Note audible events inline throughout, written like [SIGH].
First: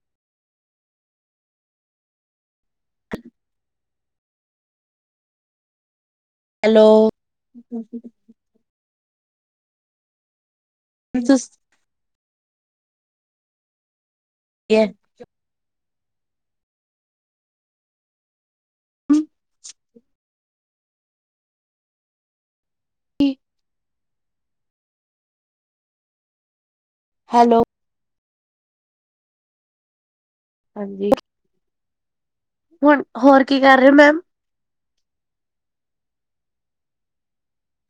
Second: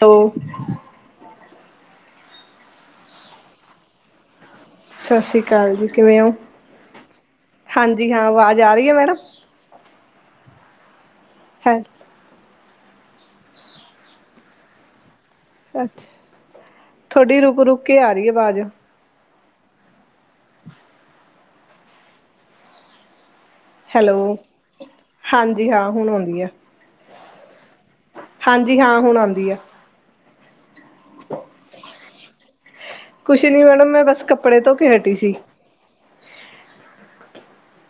ਤੋ ਸਸ ਰੀ ਕਾਲ ਜੀ ਕਿਵੇਂ ਓਂ, ਹੈਲੋ ਹਾਂਜੀ ਹਾਂ ਆਵਾਜ਼ ਆ ਰਈ ਐ ਮੈਡਮ। [INAUDIBLE] ਹੈ ਕੀ ਐ- ਅੱਛਾ, ਥੋਡੀ ਰੁਕ-ਰੁਕ ਕੇ ਆ ਰਈ ਐ ਵਾਜ਼। [INAUDIBLE] ਕੀ ਹੈਲੋ, ਹਾਂਜੀ ਹਾਂ ਹੁਨ ਔਂਦੀ ਐ। ਹੈਲੋ। ਹਾਂਜੀ ਹਾਂ ਹੁਨ ਆਂਦੀ ਆ। ਹਾਂਜੀ। ਹੁਣ ਹੋਰ ਕੁਛ ਕੀ ਨੀ ਕਰ ਰਹੇ ਮੈਡਮ ਹੋ ਮੈਂ ਮੈਮ ਬਸ ਕੱਪੜੇ ਧੋ ਕੇ ਹਟੀ ਸੀ।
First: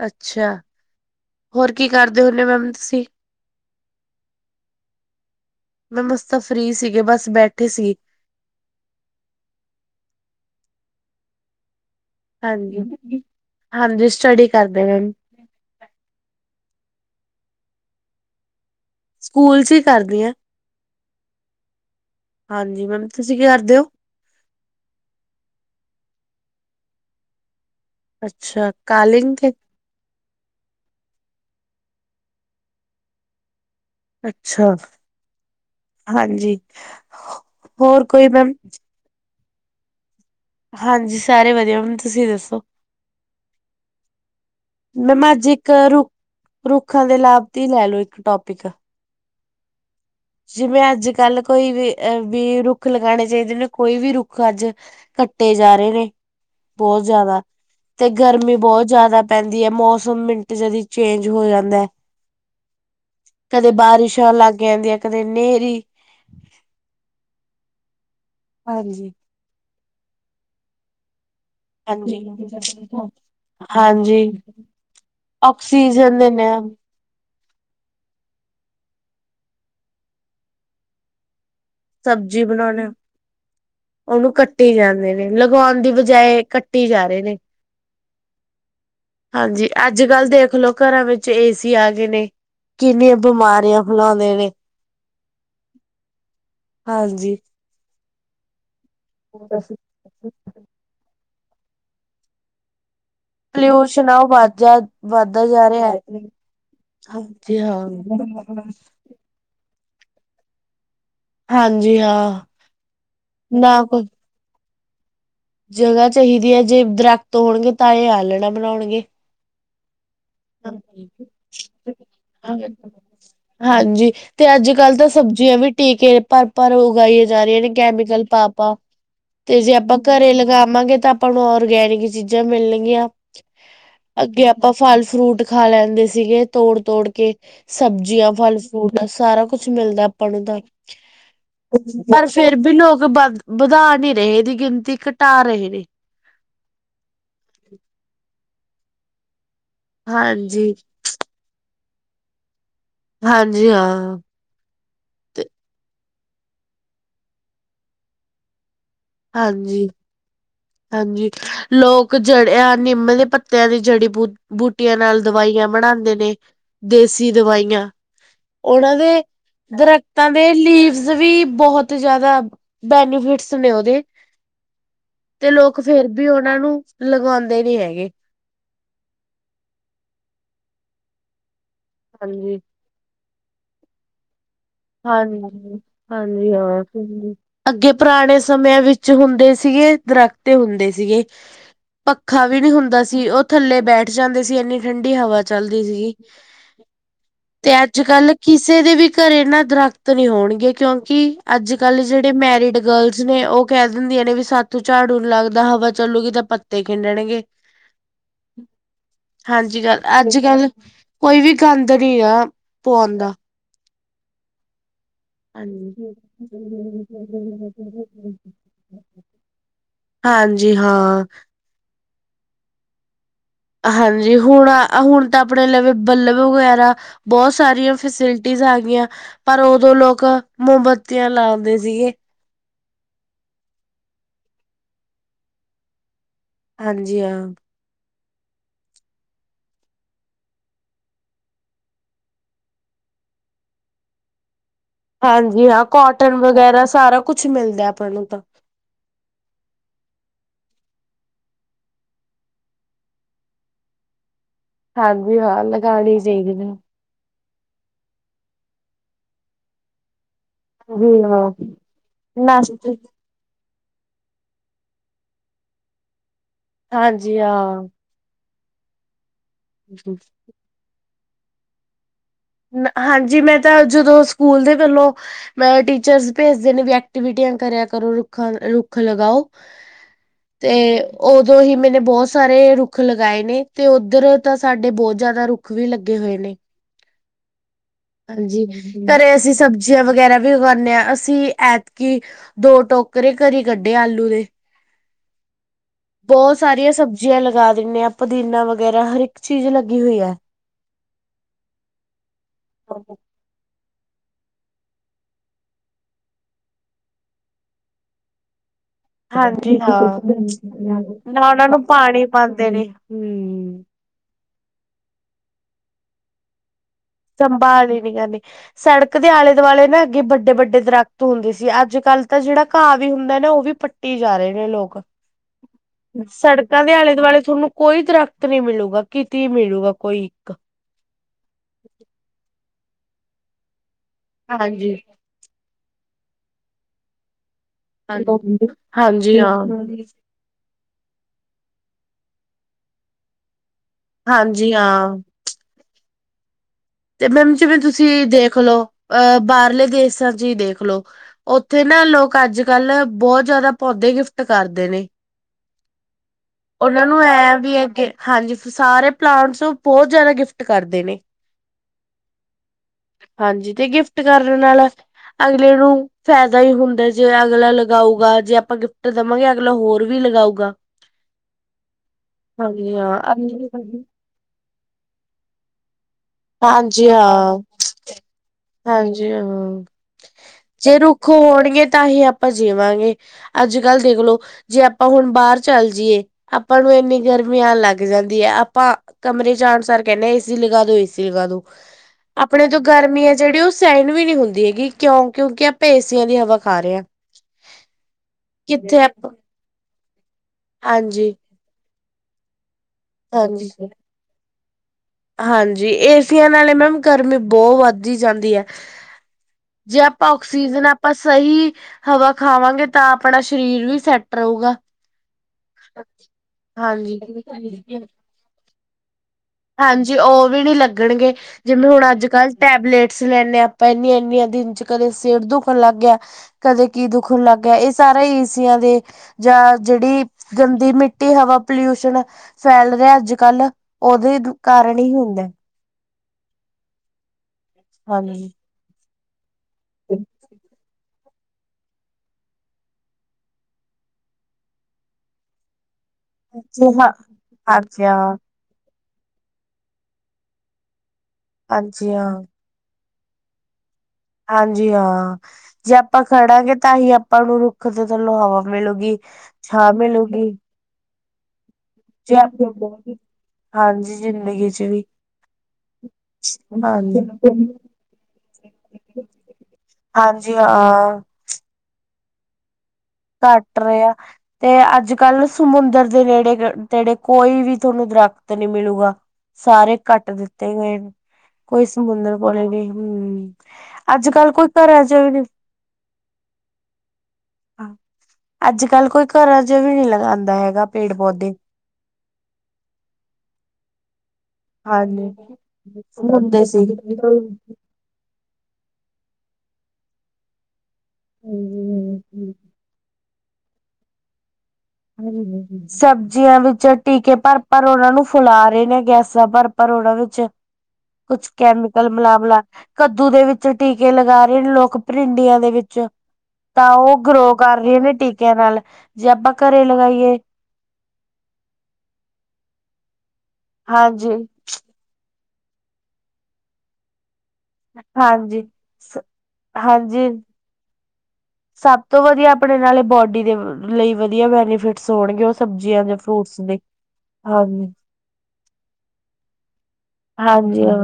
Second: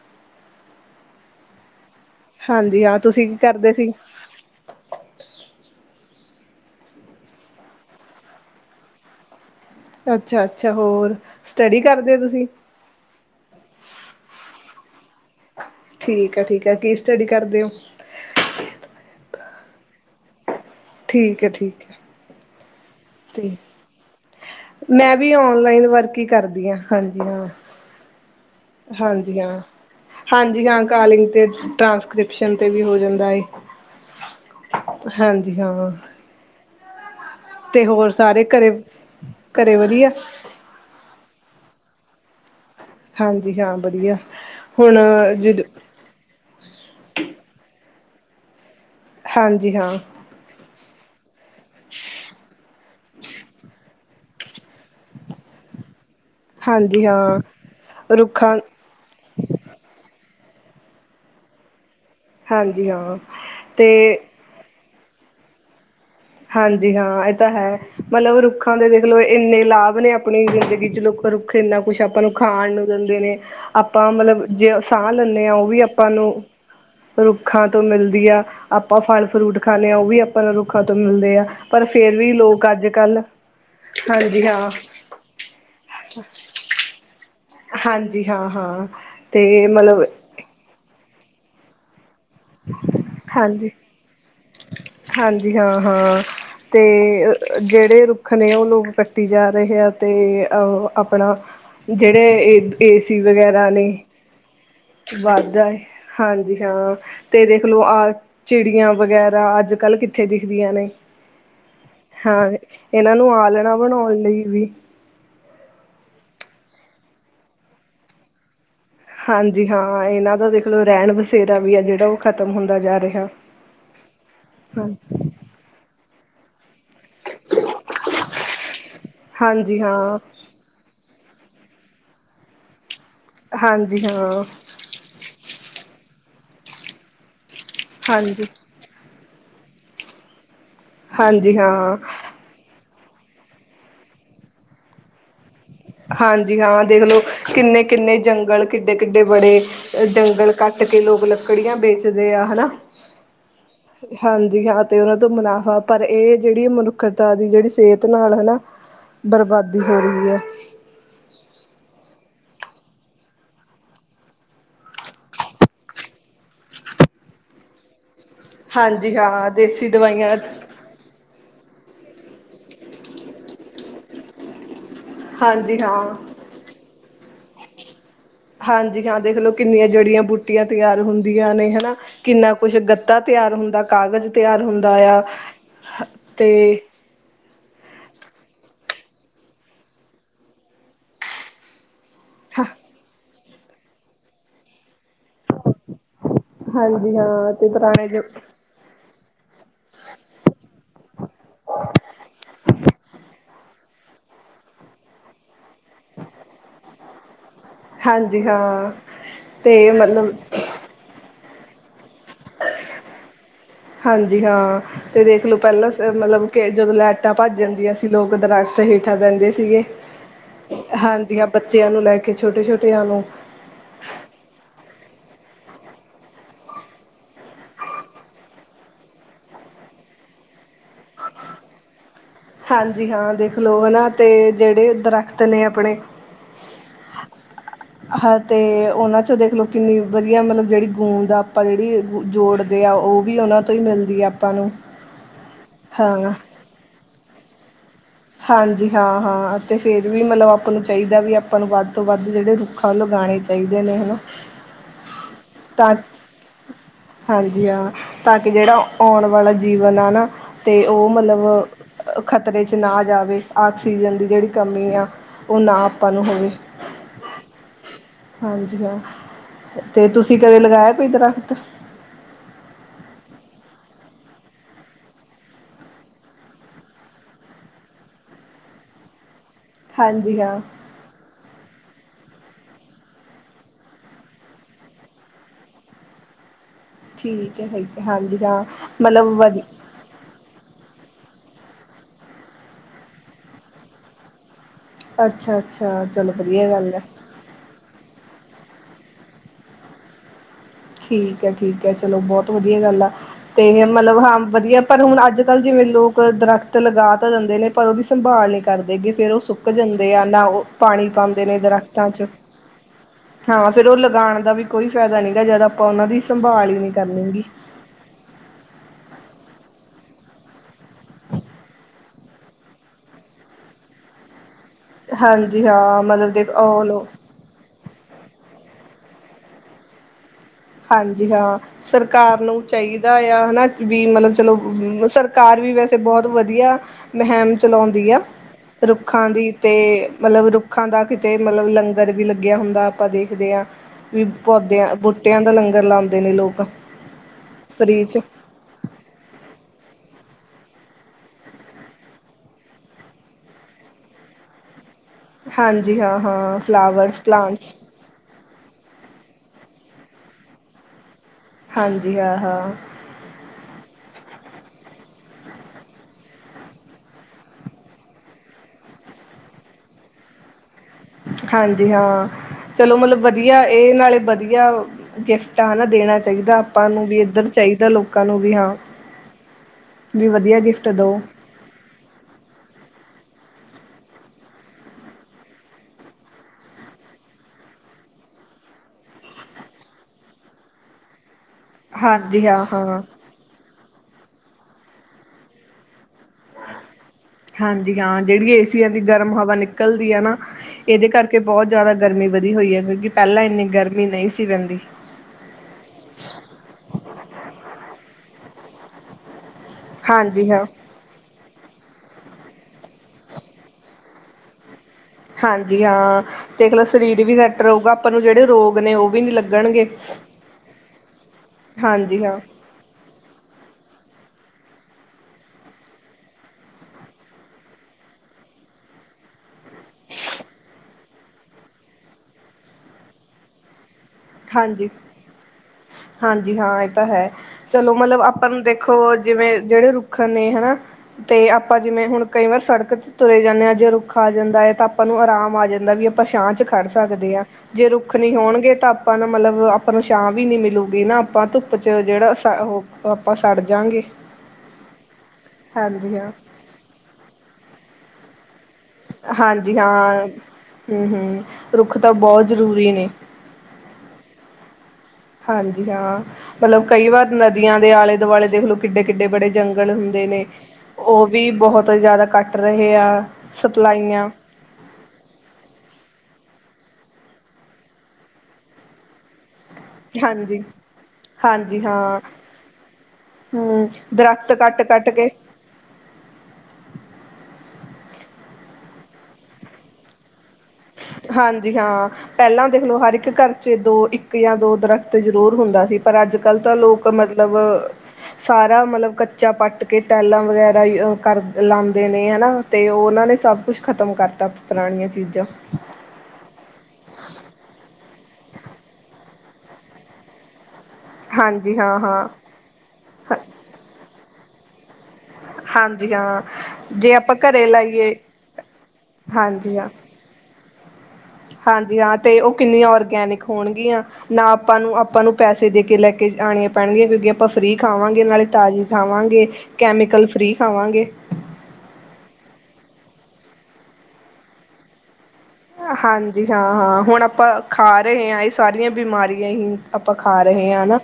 ਅੱਛੇਆ, ਹੋਰ ਕੀ ਕਰਦੇ ਹੁੰਨੇ ਓਂ ਮੈਮ ਤੁਸੀਂ। ਠੀਕ ਕਰਦੇ ਸੀ। ਮੈਮ ਅਸੀਂ ਤਾਂ ਫਰੀ ਸੀਗੇ ਬਸ ਬੈਠੇ ਸੀ। ਅੱਛਾ-ਅੱਛਾ, ਹੋਰ ਸਟੱਡੀ ਕਰਦੇ ਓਂ ਤੁਸੀਂ। ਹਾਂਜੀ-ਹਾਂਜੀ, ਸਟੱਡੀ ਕਰਦੇ ਮੈਮ। ਠੀਕ ਐ-ਠੀਕ ਐ ਕੀ ਸਟੱਡੀ ਕਰਦੇ ਓਂ। ਸਕੂਲ ਚ ਈ ਕਰਦੀ ਆਂ, ਠੀਕ ਹੈ ਠੀਕ ਹੈ ਹਾਂਜੀ ਮੈਮ ਤੁਸੀਂ ਕੀ ਤੇ ਕਰਦੇ ਓਂ। ਮੈਂ ਵੀ ਔਨਲਾਈਨ ਵਰਕ ਈ ਕਰਦੀ ਆਂ ਹਾਂਜੀ ਹਾਂ। ਅੱਛਾ। ਕਾਲਿੰਗ ਹਾਂਜੀ ਤੇ ਹਾਂ। ਹਾਂਜੀ ਹਾਂ ਕਾਲਿੰਗ ਤੇ ਟ੍ਰਾਂਸਕ੍ਰਿਪਸ਼ਨ ਤੇ ਵੀ ਹੋ ਜਾਂਦਾ ਏ। ਅੱਛਾ ਹਾਂਜੀ ਹਾਂ। ਹਾਂਜੀ। ਤੇ ਹੋਰ ਕੋਈ ਸਾਰੇ ਮੈਮ ਘਰੇ, ਘਰੇ ਵਦੀਆ। ਹਾਂਜੀ ਸਾਰੇ ਵਦੀਆ ਮੈਮ ਤੁਸੀਂ ਦੱਸੋ। ਹਾਂਜੀ ਹਾਂ ਵਦੀਆ, ਹੁਨ ਮੈਮ ਅੱਜ ਜਦੋ ਇੱਕ ਰੁੱਖ ਰੁੱਖਾਂ ਦੇ ਲਾਭ ਤੀ ਲੈ ਲੋ ਇੱਕ ਟੋਪਿਕ। ਹਾਂਜੀ ਹਾਂ। ਜਿਵੇਂ ਅੱਜ-ਕੱਲ ਕੋਈ ਵੀ ਅ ਵੀ ਰੁੱਖ ਰੁੱਖ ਲਗਾਨੇ ਚਾਈਦੇ ਨੇ ਕੋਈ ਵੀ ਰੁੱਖ ਅੱਜ ਕੱਟੇ ਜਾ ਰਏ ਨੇ। ਬਹੁ ਹਾਂਜੀ ਹਾਂ ਜ਼ਾਦਾ ਤੇ ਗਰਮੀ ਰੁੱਖਾਂ ਬਹੁ ਜਾਦਾ ਪੈਂਦੀ ਐ ਮੌਸਮ ਮਿੰਟ ਜਦੀ ਚੇਂਜ ਹੋ ਜਾਂਦੈ। ਹਾਂਜੀ ਹਾਂ ਕਦੇ ਤੇ ਬਾਰਿਸ਼ ਔਨ ਲੱਗ ਜਾਂਦੀਐ ਕਦੇ ਨੇਰੀ ਹਾਂਜੀ ਹਾਂ ਏ ਤਾਂ ਹੈ ਮਤਲਬ ਰੁੱਖਾਂ ਦੇ ਦੇਖ ਹਾਂਜੀ ਲੋ ਇੰਨੇ ਲਾਭ ਨੇ ਆਪਨੀ ਜ਼ਿੰਦਗੀ ਚ ਲੋਕ ਰੁੱਖ ਏਨਾ ਕੁੱਛ ਆਪਾਂ ਹਾਂਜੀ ਨੂੰ ਖਾਨ ਨੂੰ ਦਿੰਦੇ ਨੇ, ਆਪਾਂ ਮਤਲਬ ਜੇ ਸਾਹ ਲੈਂਨੇ ਆਂ ਓ ਸੀਜ਼ਨ ਨੇ ਮੈਮ। ਰੁੱਖਾਂ ਤੋਂ ਮਿਲਦੀ ਆ, ਆਪਾਂ ਫਲ ਫਰੂਟ ਖਾਂਨੇ ਆਂ ਓਹ ਵੀ ਆਪਾਂ ਨੂੰ ਰੁੱਖਾਂ ਤੋਂ ਮਿਲਦੇ ਆ। ਪਰ ਫੇਰ ਵੀ ਲੋਕ ਅੱਜ-ਕੱਲ ਓਨੂੰ ਕੱਟੀ ਜਾਂਦੇ ਨੇ ਲਗੌਨ ਦੀ ਬਜਾਏ ਕੱਟੀ ਜਾਰੇ ਨੇ। ਹਾਂਜੀ ਹਾਂ- ਹਾਂ ਤੇ ਮਤਲਬ ਕੱਲ ਦੇਖਲਓ ਘਰਾਂ ਵਿੱਚ ਏਸੀ ਆ ਗਏ ਨੇ ਕਿੰਨੀਆਂ ਹਾਂਜੀ ਬਿਮਾਰੀਆਂ ਫਲਾਉਂਦੇ ਨੇ। ਹਾਂਜੀ ਹਾਂ -ਹਾਂ ਤੇ ਹਾਂਜੀ ਜਿਹੜੇ ਰੁੱਖ ਨੇ ਉਹ ਲੋਕ ਕੱਟੇ ਜਾ ਰਹੀ ਆ ਅਤੇ ਪੋਲਿਊਸ਼ਨ ਆਪਣਾ ਜਿਹੜੇ ਏ- ਏ, ਸੀ ਵਗੈਰਾ ਨੇ। ਨਾਂ ਵਾਜਾ ਵੱਧਦਾ ਹਾਂਜੀ ਹਾਂ ਤੇ ਹਾਂਜੀ ਦੇਖਲੋ ਆ ਹਾਂ। ਚਿੜੀਆਂ ਵਗੈਰਾ ਅੱਜ- ਕੱਲ੍ਹ ਕਿੱਥੇ ਦਿਖਦੀਆਂ ਨੇ ਹਾਂ ਇਹਨਾਂ ਨੂੰ ਨਾ ਆਲਣਾ ਕੋਈ ਬਣਾਉਣ ਲਈ ਵੀ ਜਗ੍ਹਾ ਚਾਹੀਦੀ ਹੈ, ਜੇ ਦਰੱਖ਼ਤ ਹੋਣਗੇ ਤਾਂ ਇਹ ਆਲਣਾ ਬਣਾਉਣਗੇ ਹਾਂਜੀ, ਹਾਂ ਇਹਨਾਂ ਦਾ ਦੇਖਲੋ ਰਹਿਣ ਵਸੇਰਾ ਵੀ ਆ ਜਿਹੜਾ ਉਹ ਖ਼ਤਮ ਹੁੰਦਾ ਜਾ ਰਿਹਾ। ਹਾਂਜੀ ਤੇ ਅੱਜ- ਹਾਂ ਕੱਲ ਤਾਂ ਸਬਜ਼ੀਆਂ ਵੀ ਟੀਕੇ ਭਰ ਪਰ ਉਗਾਈਆਂ ਜਾ ਰਹੀਆਂ ਨੇ ਕੈਮੀਕਲ ਪਾ- ਪਾ ਤੇ ਜੇ ਹਾਂਜੀ ਆਪਾਂ ਹਾਂ ਘਰੇ ਲਗਾਵਾਂਗੇ ਤਾਂ ਆਪਾਂ ਨੂੰ ਔਰਗੈਨਿਕ ਚੀਜ਼ਾਂ ਮਿਲਣਗੀਆਂ ਹਾਂਜੀ ਹਾਂ ਅੱਗੇ ਆਪਾਂ ਫਲ ਫਰੂਟ ਖਾ ਲੈਂਦੇ ਸੀਗੇ ਤੋੜ ਤੋੜ ਕੇ ਸਬਜ਼ੀਆਂ ਹਾਂਜੀ। ਫਲ ਛਰੂਟ ਸਾਰਾ ਕੁਛ ਮਿਲਦਾ ਆਪਾਂ ਨੂੰ ਤਾ ਹਾਂਜੀ ਹਾਂ ਪਰ ਫੇਰ ਵੀ ਲੋਕ ਵਧ ਵਧਾ ਨਹੀਂ ਰਹੇ ਇਹਦੀ ਗਿਣਤੀ ਘਟਾ ਰਹੇ ਨੇ ਹਾਂਜੀ ਹਾਂ ਦੇਖਲੋ ਕਿੰਨੇ ਕਿੰਨੇ ਜੰਗਲ ਕਿੱਡੇ ਕਿੱਡੇ ਬੜੇ ਜੰਗਲ ਹਾਂਜੀ ਕੱਟ ਕੇ ਲੋਕ ਲੱਕੜੀਆਂ ਵੇਚਦੇ ਆ ਹਨਾ ਹਾਂਜੀ ਹਾਂ ਹਾਂਜੀ ਹਾਂ ਤੇ ਉਹਨਾਂ ਤੋਂ ਮੁਨਾਫ਼ਾ ਪਰ ਇਹ ਜਿਹੜੀ ਮਨੁੱਖਤਾ ਦੀ ਜਿਹੜੀ ਸਿਹਤ ਨਾਲ ਹਨਾ ਬਰਬਾਦੀ ਹਾਂਜੀ ਹੋ ਰਹੀ ਹੈ। ਹਾਂਜੀ ਲੋਕ ਜੜ ਨਿੰਮ ਦੇ ਪੱਤਿਆਂ ਦੀ ਜੜੀ ਬੂਟ ਬੂਟੀਆਂ ਨਾਲ ਦਵਾਈਆਂ ਬਣਾਉਂਦੇ ਨੇ ਦੇਸੀ ਦਵਾਈਆਂ ਉਹਨਾਂ ਹਾਂਜੀ ਦੇ ਹਾਂ ਦੇਸੀ ਦਰਖਤਾਂ ਦਵਾਈਆਂ ਦੇ ਲੀਵਸ ਵੀ ਬਹੁਤ ਜਿਆਦਾ ਬੈਨੀਫਿਟਸ ਨੇ ਉਹਦੇ ਤੇ ਹਾਂਜੀ ਲੋਕ ਫੇਰ ਹਾਂ ਵੀ ਉਹਨਾਂ ਨੂੰ ਲਗਾਉਂਦੇ ਨੀ ਹੈਗੇ ਹਾਂਜੀ ਹਾਂ ਦੇਖ ਲਓ ਕਿੰਨੀਆਂ ਜੜੀਆਂ ਬੂਟੀਆਂ ਤਿਆਰ ਹੁੰਦੀਆਂ ਨੇ ਹਨਾ ਕਿੰਨਾ ਹਾਂਜੀ। ਕੁਛ ਗੱ ਤਾ ਤਿਆਰ ਹੁੰਦਾ ਕਾਗਜ਼ ਤਿਆਰ ਹੁੰਦਾ ਆ ਹਾਂਜੀ ਤੇ ਹਾਂਜੀ ਹਾਂ ਅੱਗੇ ਪੁਰਾਣੇ ਸਮਿਆਂ ਵਿੱਚ ਹੁੰਦੇ ਸੀਗੇ ਦਰਖਤ ਹੁੰਦੇ ਸੀਗੇ ਪੱਖਾ ਵੀ ਨਹੀਂ ਹੁੰਦਾ ਸੀ ਉਹ ਥੱਲੇ ਬੈਠ ਜਾਂਦੇ ਸੀ ਇੰਨੀ ਠੰਡੀ ਹਵਾ ਚੱਲਦੀ ਸੀਗੀ ਹਾਂਜੀ ਹਾਂ ਤੇ ਅੱਜ ਪੁਰਾਣੇ ਜ ਕੱਲ ਕਿਸੇ ਦੇ ਵੀ ਘਰੇ ਨਾ ਦਰਖਤ ਨਹੀਂ ਹੋਣਗੇ ਕਿਉਂਕਿ ਅੱਜ ਕੱਲ ਜਿਹੜੇ ਮੈਰਿਡ ਗਰਲਜ਼ ਨੇ ਉਹ ਕਹਿ ਦਿੰਦੀਆਂ ਨੇ ਵੀ ਸਾ ਤੋ ਝਾੜੂ ਨੀ ਲੱਗਦਾ ਹਵਾ ਚੱਲੂਗੀ ਤਾਂ ਪੱਤੇ ਖਿਡਣਗੇ ਹਾਂਜੀ ਹਾਂ ਤੇ ਹਾਂਜੀ ਗੱਲ ਮਤਲਬ ਅੱਜ ਕੱਲ ਕੋਈ ਵੀ ਗੰਦ ਨੀ ਆ ਪਵਾਉਂਦਾ ਹਾਂਜੀ ਹਾਂ ਤੇ ਦੇਖ ਲਓ ਪਹਿਲਾਂ ਹਾਂਜੀ। ਮਤਲਬ ਕਿ ਜਦੋਂ ਲੈਟਾਂ ਭੱਜ ਜਾਂਦੀਆਂ ਸੀ ਲੋਕ ਦਰੱਖਤ ਹੇਠਾਂ ਬਹਿੰਦੇ ਸੀਗੇ ਹਾਂਜੀ ਹਾਂ ਬੱਚਿਆਂ ਨੂੰ ਲੈ ਕੇ ਛੋਟੇ ਛੋਟਿਆਂ ਨੂੰ ਹਾਂਜੀ ਹੁਣ ਹੁਣ ਤਾਂ ਆਪਣੇ ਲਵੇ ਬੱਲਬ ਵਗੈਰਾ ਬਹੁਤ ਸਾਰੀਆਂ ਫੈਸਿਲਿਟੀਜ ਆਗੀਆਂ ਪਰ ਉਦੋਂ ਲੋਕ ਮੋਮਬੱਤੀਆਂ ਲਾਉਂਦੇ ਸੀਗੇ ਹਾਂਜੀ ਹਾਂ ਦੇਖ ਲਓ ਹਨਾ ਤੇ ਜਿਹੜੇ ਦਰਖਤ ਨੇ ਆਪਣੇ ਹਾਂਜੀ ਹਾਂ ਹਾਂ ਅਤੇ ਉਹਨਾਂ ਚੋ ਦੇਖ ਲੈ ਕਿੰਨੀ ਵਧੀਆ ਮਤਲਬ ਜਿਹੜੀ ਗੂੰਦ ਆਪਾਂ ਜਿਹੜੀ ਜੋੜ ਦੇ ਆ ਉਹ ਵੀ ਉਹਨਾਂ ਤੋਂ ਹੀ ਮਿਲਦੀ ਆਪਾਂ ਨੂੰ ਹਾਂਜੀ ਹਾਂ ਕੋਟਨ ਵਗੈਰਾ ਸਾਰਾ ਕੁਛ ਮਿਲਦਾ ਆਪਾਂ ਨੂੰ ਤਾਂ। ਹਾਂਜੀ ਹਾਂ-ਹਾਂ ਅਤੇ ਫੇਰ ਵੀ ਮਤਲਬ ਆਪਾਂ ਨੂੰ ਚਾਹੀਦਾ ਵੀ ਆਪਾਂ ਨੂੰ ਵੱਧ ਤੋਂ ਵੱਧ ਜਿਹੜੇ ਰੁ ਰੁੱਖ ਲਗਾਣੇ ਚਾਹੀਦੇ ਨੇ ਹਨਾ। ਹਾਂਜੀ ਹਾਂ ਲਗਾਨੇ ਹੀ ਚਾਹੀਦੇ ਨੇ। ਹਾਂਜੀ ਹਾਂ, ਤਾਂ ਕਿ ਜਿਹੜਾ ਆਉਣ ਵਾਲਾ ਜੀਵਨ ਆ ਨਾ ਤੇ ਉਹ ਹਾਂਜੀ ਹਾਂ। ਮਤਲਬ ਖਤਰੇ ਨਾਸ਼ਤੇ ਜਾਵੇ ਆਕਸੀਜਨ ਦੀ ਜਿਹੜੀ ਕਮੀ ਆ, ਉਹ ਨਾ ਆਪਾਂ ਨੂੰ ਹੋਵੇ। ਹਾਂਜੀ ਹਾਂ। ਹਾਂਜੀ ਹਾਂ, ਤੇ ਤੁਸੀਂ ਕਦੇ ਲਗਾਇਆ ਕੋਈ ਦਰਖਤ? ਹਾਂਜੀ ਮੈਂ ਤਾਂ ਜਦੋਂ ਸਕੂਲ ਦੇ ਵੱਲੋਂ ਮੈਂ ਟੀਚਰਜ ਭੇਜਦੇ ਨੇ ਵੀ ਐਕਟੀਵਿਟੀਆਂ ਕਰਿਆ ਕਰੋ ਰੁੱਖ ਰੁੱਖ ਲਗਾਓ। ਹਾਂਜੀ ਹਾਂ। ਤੇ ਉਦੋਂ ਹੀ ਮੈਨੇ ਬਹੁਤ ਸਾਰੇ ਰੁੱਖ ਲਗਾਏ ਨੇ ਤੇ ਉੱਧਰ ਤਾਂ ਸਾਡੇ ਬਹੁਤ ਜ਼ਿਆਦਾ ਰੁੱਖ ਰੁੱਖ ਵੀ ਲੱਗੇ ਹੋਏ ਨੇ। ਠੀਕ ਹੈ ਠੀਕ ਹੈ ਹਾਂਜੀ ਹਾਂ, ਮਤਲਬ ਵਧ- ਜ ਵਗੈਰਾ ਵੀ ਉਗਾਨੇ ਆ ਅਸੀਂ ਐਤਕੀ ਦੋ ਟੋਕਰੇ ਘਰੇ ਕੱਢੇ ਆਲੂ ਦੇ। ਅੱਛਾ-ਅੱਛਾ। ਬਹੁਤ ਸਾਰੀਆਂ ਸਬਜ਼ੀਆਂ ਲਗਾ ਦਿੰਨੇ ਆ ਪੁਦੀਨਾ ਵਗੈਰਾ ਹਰ ਇੱਕ ਚੀਜ਼ ਲੱਗੀ ਹੋਈ ਆ। ਠੀਕ ਹੈ ਠੀਕ ਹੈ ਚਲੋ ਬਹੁਤ ਵਧੀਆ ਗੱਲ ਆ ਤੇ ਮਤਲਬ ਹਾਂ ਵਧੀਆ- ਪਰ ਹੁਣ ਅੱਜ ਕੱਲ੍ਹ ਜਿਵੇਂ ਲੋਕ ਦਰਖਤ ਲਗਾ ਤਾਂ ਦੇਦੇ ਨੇ ਪਰ ਉਹਦੀ ਸੰਭਾਲ ਨਹੀਂ ਕਰਦੇ ਗੇ। ਫੇਰ ਉਹ ਸੁੱਕ ਹਾਂਜੀ ਜਾਂਦੇ ਹਾਂ ਆ ਨਾ ਉਹ ਪਾਣੀ ਪਾਂਦੇ ਨਾ ਨੇ ਉਹਨਾਂ ਨੂੰ ਦਰਖਤਾਂ 'ਚ ਪਾਣੀ ਪਾਉਂਦੇ ਨੇ ਹਾਂ। ਹਮ ਫਿਰ ਉਹ ਲਗਾਉਣ ਦਾ ਵੀ ਕੋਈ ਫਾਇਦਾ ਨਹੀਂ ਜਦ ਆਪਾਂ ਉਹਨਾਂ ਦੀ ਸੰਭਾਲ ਹੀ ਨਹੀਂ ਕਰਨੀ ਗੀ ਸੰਭਾਲ ਈ ਨੀ ਕਰਨੀ। ਸੜਕ ਦੇ ਆਲੇ-ਦੁਆਲੇ ਨਾ ਅੱਗੇ ਵੱਡੇ-ਵੱਡੇ ਦਰਖ਼ਤ ਹੁੰਦੇ ਸੀ ਅੱਜਕੱਲ ਤਾਂ ਜਿਹੜਾ ਘਾਹ ਵੀ ਹੁੰਦਾ ਨਾ ਉਹ ਵੀ ਪੱਟੀ ਜਾ ਰਹੇ ਨੇ ਲੋਕ। ਹਾਂਜੀ ਹਾਂ ਮਤਲਬ ਸੜਕਾਂ ਉਹ ਦੇ ਲੋ ਆਲੇ-ਦੁਆਲੇ ਥੋਨੂੰ ਕੋਈ ਦਰਖਤ ਨਹੀਂ ਮਿਲੂਗਾ ਕਿਤੇ ਮਿਲੂਗਾ ਕੋਈ। ਹਾਂਜੀ ਹਾਂ, ਸਰਕਾਰ ਨੂੰ ਚਾਹੀਦਾ ਆ ਹਨਾ ਵੀ ਮਤਲਬ ਹਾਂਜੀ ਚਲੋ ਸਰ ਕਾਰ ਵੀ ਵੈਸੇ ਬਹੁਤ ਵਧੀਆ ਮਹਿੰਮ ਚਲਾਉਂਦੀ ਆ, ਹਾਂਜੀ ਰੁੱਖਾਂ ਹਾਂਜੀ ਦੀ ਹਾਂ ਤੇ ਮਤਲਬ ਰੁੱਖ ਰੁੱਖਾਂ ਦਾ ਕਿਤੇ ਮਤਲਬ ਲੰਗਰ ਵੀ ਲੱਗਿਆ ਹੁੰਦਾ ਆਪਾਂ ਦੇਖਦੇ ਆ, ਵੀ ਹਾਂਜੀ ਪੌਦਿਆਂ ਹਾਂ ਪੋਦਿਆਂ ਦਾ ਲੰਗਰ ਲਾਂਦੇ ਨੇ ਲੋਕ। ਤੇ ਮੈਮ ਜਿਵੇਂ ਫਰੀ ਚ ਤੁਸੀਂ ਦੇਖ ਲਓ, ਅ ਬਾਹਰਲੇ ਦੇਸਾਂ 'ਚ ਹੀ ਦੇਖ ਲੋ। ਉੱਥੇ ਨਾ ਲੋਕ ਅੱਜਕੱਲ੍ਹ ਬਹੁਤ ਜ਼ਿਆਦਾ ਪੌਦੇ ਗਿਫਟ ਕਰਦੇ ਨੇ। ਹਾਂਜੀ ਹਾਂ-ਹਾਂ ਉਹਨਾਂ ਫਲਾਵਰਸ ਨੂੰ ਐ ਪਲਾਂਟਸ। ਵੀ ਅੱਗੇ ਹਾਂਜੀ ਸਾਰੇ ਪਲਾਂਟਸ ਬਹੁਤ ਜ਼ਿਆਦਾ ਗਿਫਟ ਕਰਦੇ ਨੇ। ਹਾਂਜੀ ਹਾਂ-ਹਾਂ। ਹਾਂਜੀ ਤੇ ਗਿਫਟ ਕਰਨ ਨਾਲ ਅਗਲੇ ਨੂੰ ਫਾਇਦਾ ਹੀ ਹੁੰਦਾ ਜੇ ਅਗਲਾ ਲਗਾਊਗਾ ਜੇ ਆਪਾਂ ਗਿਫਟ ਦਵਾਂਗੇ ਅਗਲਾ ਹੋਰ ਵੀ ਲਗਾਉਗਾ। ਹਾਂਜੀ ਹਾਂ, ਚਲੋ ਮਤਲਬ ਹਾਂ ਵਧੀਆ ਹਾਂਜੀ ਇਹ ਨਾਲੇ ਵਧੀਆ- ਗਿਫਟ ਹਨਾ ਦੇਣਾ ਚਾਹੀਦਾ ਆਪਾਂ ਨੂੰ ਵੀ ਇੱਧਰ ਹਾਂ ਚਾਹੀਦਾ ਲੋਕਾਂ ਨੂੰ ਵੀ ਹਾਂ। ਹਾਂਜੀ ਹਾਂ ਵੀ ਵਧੀਆ ਗਿਫਟ ਜੇ ਦਉ। ਰੁੱਖ ਹੋਣਗੇ ਤਾਂ ਹੀ ਆਪਾਂ ਜੀਵਾਂਗੇ। ਅੱਜਕੱਲ੍ਹ ਦੇਖਲੋ ਜੇ ਆਪਾਂ ਹੁਣ ਬਾਹਰ ਚਲ ਜੀਏ। ਆਪਾਂ ਨੂੰ ਇੰਨੀ ਗਰਮੀ ਲੱਗ ਜਾਂਦੀ ਹੈ ਆਪਾਂ ਕਮਰੇ 'ਚ ਆਣਸਾਰ ਕਹਿੰਨੇ ਆ ਏ ਸੀ ਲਗਾ ਦੋ ਏਸੀ ਏ ਸੀ ਲਗਾ ਦੋਂ। ਹਾਂਜੀ ਹਾਂ ਆਪਣੇ ਤੋਂ ਹਾਂ। ਗਰਮੀ ਹੈ ਜਿਹੜੀ ਉਹ ਸੈਣ ਵੀ ਨੀ ਹੁੰਦੀ ਹੈਗੀ ਕਿਉਂ ਕਿਉਂਕਿ ਏਸੀਆਂ ਦੀ ਹਵਾ ਖਾ ਰੇ ਆਂ, ਹਾਂਜੀ ਹਾਂ ਜਿਹੜੀ ਏਸੀਆਂ ਕਿੱਥੇ ਦੀ ਆਪਾਂ ਗਰਮ ਹਵਾ ਨਿਕਲਦੀ ਐ ਨਾ ਏਦੇ ਹਾਂਜੀ ਕਰਕੇ ਬੋਤ ਜਾਦਾ ਗਰਮੀ ਵਧੀ ਹੋਈ ਐ ਕਿਉਂਕਿ ਪਹਿਲਾਂ ਹਾਂਜੀ ਇੰਨੀ ਗਰਮੀ ਨਈ ਸੀ ਰਹਿੰਦੀ। ਹਾਂਜੀ ਏਸੀਆਂ ਨਾਲੇ ਮੈਮ ਗਰਮੀ ਬੋ ਵੱਧੀ ਜਾਂਦੀ ਐ। ਜੇ ਆਪਾਂ ਹਾਂਜੀ ਹਾਂ ਆਕਸੀਜਨ ਆਪਾਂ ਸਹੀ ਹਵਾ ਖਾਵਾਂਗੇ ਤਾਂ ਆਪਣਾ ਸਰੀਰ ਵੀ ਸੈਟ ਰਹੂਗਾ। ਹਾਂਜੀ ਹਾਂ ਦੇਖ ਲੋ ਹਾਂਜੀ ਸਰੀਰ ਵੀ ਸੈੱਟ ਰਊਗਾ ਆਪਾਂ ਨੂੰ ਜੇੜੇ ਰੋਗ ਨੇ ਓ ਵੀ ਨੀ ਲੱਗ ਹਾਂਜੀ ਓ ਵੀ ਨੀ ਲੱਗਣਗੇ ਜਿਵੇਂ ਹੁਣ ਹਾਂਜੀ ਅੱਜ ਹਾਂ ਕੱਲ੍ਹ ਟੈਬਲੇਟਸ ਲੈਂਨੇ ਆਂ ਆਪਾਂ ਇੰਨੀਆਂ-ਇੰਨੀਆਂ ਦਿਨ 'ਚ ਕਦੇ ਸਿਰ ਦੁਖਣ ਲੱਗ ਗਿਆ। ਕਦੇ ਕੀ ਦੁਖਣ ਲੱਗ ਗਿਆ ਐ ਸਾਰਾ ਏਸੀਆਂ ਦੇ ਜਾਂ ਜੇੜੀ ਗੰਦੀ ਮਿੱਟੀ, ਹਵਾ, ਪੋਲਿਊਸ਼ਨ ਫੈਲ ਰਿਹਾ ਅੱਜ-ਕੱਲ੍ਹ ਓਦੇ ਹਾਂਜੀ, ਹਾਂਜੀ ਹਾਂ ਐ ਤਾਂ ਹੈ, ਚਲੋ ਮਤਲਬ ਆਪਾਂ ਹਾਂਜੀ ਨੂੰ ਦੇਖ ਖੋ, ਜਿਵੇਂ ਜੇੜੇ ਰੁੱਖ ਨੇ ਹਨਾ। ਤੇ ਆਪਾਂ ਜਿਵੇਂ ਹੁਣ ਕਈ ਵਾਰ ਸੜਕ ਤੇ ਤੁਰੇ ਜਾਂਨੇ ਆਂ ਜੇ ਰੁੱਖ ਆ ਜਾਂਦਾ ਐ ਤਾਂ ਆਪਾਂ ਨੂੰ ਆਰਾਮ ਆ ਜਾਂਦਾ ਵੀ ਆਪਾਂ ਛਾਹ ਚ ਖੜ ਜੀ ਹਾਂ ਸਕਦੇ ਆਂ ਜੇ ਹਾਂਜੀ ਰੁੱਖ ਨੀ ਹਾਂ, ਹੋਣਗੇ ਤਾਂ ਆਪਾਂ ਨਾ ਮਤਲਬ ਆਪਾਂ ਨੂੰ ਛਾਂ ਵੀ ਨੀ ਮਿਲੂਗੀ ਨਾ ਆਪਾਂ ਧੁੱਪ 'ਚ ਹਾਂਜੀ ਜੇੜਾ ਹਾਂ, ਓ ਓ ਆਪਾਂ ਸੜ ਜਾਂਗੇ। ਹਾਂਜੀ ਹਾਂ ਜੇ ਹਾਂਜੀ ਆਪਾਂ ਹਾਂ ਖੜਾਂਗੇ ਤਾਂ ਹੀ ਆਪਾਂ ਨੂੰ ਰੁੱਖ ਦੇ ਥੱਲੋ ਹਵਾ ਮਿਲੂਗੀ, ਹਾਂਜੀ ਛਾਹ ਹਾਂ ਮਿਲੂਗੀ। ਹੂੰ ਹੂੰ, ਰੁੱਖ ਤਾਂ ਜੇ ਬੋਤ ਜ਼ਰੂਰੀ ਨੇ। ਆਪ- ਹਾਂਜੀ ਜ਼ਿੰਦਗੀ 'ਚ ਵੀ। ਹਾਂਜੀ ਹਾਂ। ਮਤਲਬ ਕਈ ਹਾਂਜੀ। ਵਾਰ ਨਦੀਆਂ ਦੇ ਆਲੇ ਦੁਆਲੇ ਦੇਖ ਲੋਂ ਕਿੱਡੇ ਕਿੱਡੇ ਬੜੇ ਜੰਗਲ ਹੁੰਦੇ ਨੇ ਹਾਂਜੀ ਹਾਂ ਓ ਵੀ ਬੋਹਤ ਜਾਦਾ ਕੱਟ ਰਹੇ ਆ। ਕੱਟ ਰਏ ਆ। ਸਪਲਾਈਆਂ ਤੇ ਅੱਜ ਕੱਲ ਸਮੁੰਦਰ ਦੇ ਨੇੜੇ ਤੇੜੇ ਕੋਈ ਵੀ ਤੁਹਾਨੂੰ ਦਰਖਤ ਨੀ ਮਿਲੂਗਾ। ਸਾਰੇ ਕੱਟ ਹਾਂਜੀ ਦਿੱਤੇ ਗਏ ਨ। ਹਾਂਜੀ ਕੋਈ ਹਾਂ ਸਮੁੰਦਰ ਕੋਲੇ ਨੀ ਹੂੰ, ਹਮ ਅੱਜ ਕੱਲ ਦਰਖਤ ਕੋਈ ਕੱਟ ਘਰਾਂ ਕੱਟ 'ਚ ਕੇ ਵੀ ਨੀ ਆ। ਅੱਜ ਕੱਲ ਕੋਈ ਘਰਾਂ 'ਚ ਵੀ ਨੀ ਲਗਾਂਦਾ ਹੈਗਾ ਪੇੜ ਪੌਦੇ। ਜੀ ਹਾਂ ਪਹਿਲਾਂ ਦੇਖਲੋ ਹਰ ਇੱਕ ਘਰ 'ਚ ਦੋ ਇੱਕ ਇੱਕ ਯਾ ਦੋ ਦਰਖਤ ਹਾਂਜੀ ਜ਼ਰੂਰ ਹੁੰਦਾ ਸੀ ਪਰ ਅੱਜ-ਕੱਲ ਹੁੰਦੇ ਤਾਂ ਸੀ। ਲੋਕ ਮਤਲਬ ਸਾਰਾ ਮਤਲਬ ਕੱਚਾ ਪੱਟ ਕੇ ਟੈਲਾਂ ਵਗੈਰਾ ਅ ਕਰ ਲਾ ਦੇ ਨੇ ਹਨਾ ਤੇ ਓਨਾਂ ਨੇ ਸਭ ਕੁਛ ਖਤਮ ਕਰਤਾ ਪੁਰਾਨੀਆਂ ਚੀਜ਼ਾਂ। ਸਬਜ਼ੀਆਂ ਵਿੱਚ ਟੀਕੇ ਭਰ ਭਰ ਓਨਾ ਨੂੰ ਫੂਲਾ ਰੇ ਨੇ ਗੈਸਾਂ ਭਰ ਭਰ ਓਨਾਂ ਵਿੱਚ। ਕੁਛ ਹਾਂਜੀ ਹਾਂ ਕੈਮੀਕਲ ਮਿਲਾ ਹਾਂ ਵਿਲਾ, ਕੱਦੂ ਦੇ ਵਿੱਚ ਟੀਕੇ ਲਗਾ ਰੇ ਨੇ ਲੋਕ ਪਰਿੰਡੀਆਂ ਦੇ ਵਿੱਚ ਹਾਂਜੀ ਹਾਂ ਤਾਂ ਜੇ ਓ ਆਪਾਂ ਗਰੋ ਘਰੇ ਕਰ ਰਏ ਨੇ ਲਾਈਏ ਟੀਕਿਆਂ ਨਾਲ ਜੇ ਆਪਾਂ ਹਾਂਜੀ ਘਰੇ ਹਾਂ ਲਗਾਈਏ ਹਾਂਜੀ ਹਾਂ ਤੇ ਓ ਕਿੰਨੀਆਂ ਔਰਗੈਨਿਕ ਹੋਣਗੀਆਂ ਹਾਂਜੀ ਨਾ ਆਪਾਂ ਨੂੰ, ਆਪਾਂ ਨੂੰ ਪੈਸੇ ਦੇ ਕੇ ਲੈ ਕੇ ਆਣੀਆਂ ਪੈਣਗੀਆਂ ਕਿਉਂਕਿ ਆਪਾਂ ਫ੍ਰੀ ਖਾਵਾਂਗੇ ਨਾਲੇ ਹਾਂਜੀ ਤਾਜ਼ੀ ਸ ਖਾਵਾਂਗੇ, ਕੈਮੀਕਲ ਹਾਂਜੀ ਫ੍ਰੀ ਖਾਵਾਂਗੇ। ਸਭ ਤੋਂ ਵਧੀਆ ਆਪਣੇ ਨਾਲੇ ਬੋਡੀ ਦੇ ਲਈ ਵਧੀਆ ਬੈਨੀਫਿਟਸ ਹੋਣਗੇ ਓਸ ਹਾਂਜੀ ਹਾਂ ਹਾਂ, ਹੁਣ ਆਪਾਂ ਹਾਂਜੀ ਖਾ ਰਹੇ ਆਂ ਏ ਸਾਰੀਆਂ ਬਿਮਾਰੀਆਂ ਹੀ ਆਪਾਂ ਖਾ ਰਹੇ ਹਾਂਜੀ ਹਾਂ ਨਾ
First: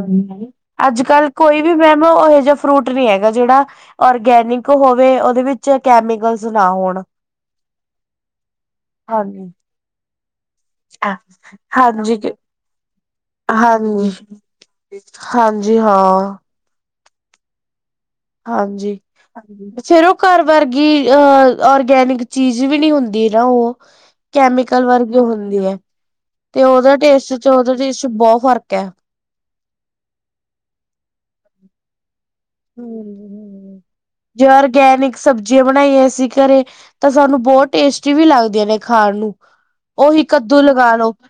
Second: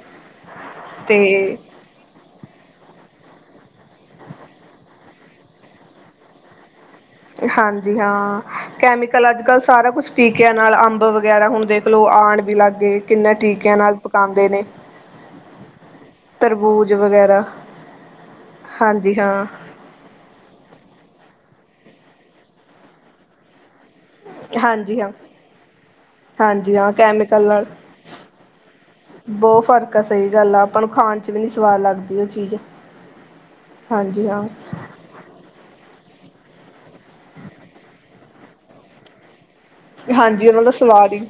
ਅੱਜ ਤੇ ਕੱਲ ਕੋਈ ਵੀ ਮੈਮ ਓਹੇ ਜਾ ਫਰੂਟ ਨੀ ਹੈਗਾ ਜੇੜਾ ਔਰਗੈਨਿਕ ਹੋਵੇ ਓਦੇ ਵਿੱਚ ਐ ਕੈਮੀਕਲਸ ਨਾ ਹੋਣ। ਹਾਂਜੀ ਹਾਂ, ਕੈਮੀਕਲ ਅੱਜ ਹਾਂਜੀ ਕੱਲ ਸਾਰਾ ਕੁਛ ਟੀਕਿਆਂ ਨਾਲ ਅੰਬ ਵਗੈਰਾ ਹੁਣ ਦੇਖ ਲਓ ਹਾਂਜੀ ਆਣ ਵੀ ਲੱਗ ਗਏ ਕਿੰਨਾਂ ਟੀਕਿਆਂ ਨਾਲ ਹਾਂਜੀ ਪਕਾਦੇ ਨੇ। ਹਾਂਜੀ ਹਾਂ। ਤਰਬੂਜ਼ ਵਗੈਰਾ। ਹਾਂਜੀ। ਫੇਰ ਉਹ ਘਰ ਵਰਗੀ ਅਹ ਔਰਗੈਨਿਕ ਚੀਜ਼ ਵੀ ਨੀ ਹੁੰਦੀ ਨਾ ਉਹ। ਕੈਮੀਕਲ ਹਾਂਜੀ ਹਾਂ, ਵਰਗੀ ਹੁੰਦੀ ਹੈ, ਤੇ ਹਾਂਜੀ ਹਾਂ ਉਹਦੇ ਟੇਸਟ ਕੈਮੀਕਲ 'ਚ ਨਾਲ ਉਹਦੇ ਟੇਸਟ 'ਚ ਬਹੁਤ ਫ਼ਰਕ ਐ। ਬਹੁਤ ਫ਼ਰਕ ਆ ਸਹੀ ਗੱਲ ਆ ਆਪਾਂ ਨੂੰ ਖਾਣ 'ਚ ਵੀ ਨੀ ਸਵਾਦ ਲੱਗਦੀ ਉਹ ਚੀਜ਼। [UNINTELLIGIBLE] ਹਾਂਜੀ ਹਾਂ। ਜੋ ਔਰਗੈਨਿਕ ਸਬਜ਼ੀਆਂ ਬਣਾਈਆਂ ਸੀ ਘਰੇ ਤਾਂ ਸਾਨੂੰ ਬਹੁਤ ਟੇਸਟੀ ਵੀ ਲੱਗਦੀਆਂ ਨੇ ਖਾਣ ਨੂੰ। ਉਹੀ ਹਾਂਜੀ ਕੱਦੂ ਉਹਨਾਂ ਦਾ ਲਗਾ ਲਓ, ਸਵਾਦ ਹੀ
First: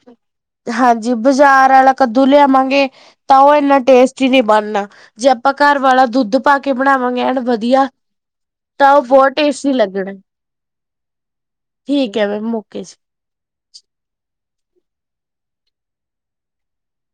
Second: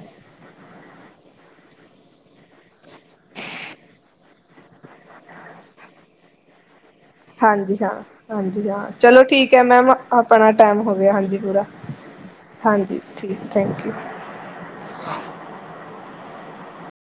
ਹਾਂਜੀ ਬਾਜ਼ਾਰ ਆਲਾ ਕੱਦੂ ਲਿਆਵਾਂਗੇ ਤਾਂ ਉਹ ਇੰਨਾ ਟੇਸਟੀ ਨਹੀਂ ਬਣਨਾ, ਜੇ ਆਪਾਂ ਘਰ ਵਾਲਾ ਦੁੱਧ ਪਾ ਕੇ ਬਣਾਵਾਂਗੇ ਐਨ ਹਾਂਜੀ ਵਧੀਆ, ਹਾਂ, ਹਾਂਜੀ ਹਾਂ ਤਾਂ ਉਹ ਚਲੋ ਬਹੁਤ ਠੀਕ ਹੈ ਟੇਸਟੀ ਮੈਮ ਲੱਗਣ। ਆਪਣਾ ਟਾਈਮ ਹੋ ਗਿਆ ਹਾਂਜੀ ਪੂਰਾ ਠੀਕ ਹੈ ਮ- ਹਾਂਜੀ ਠੀਕ ਥੈਂਕ ਯੂ।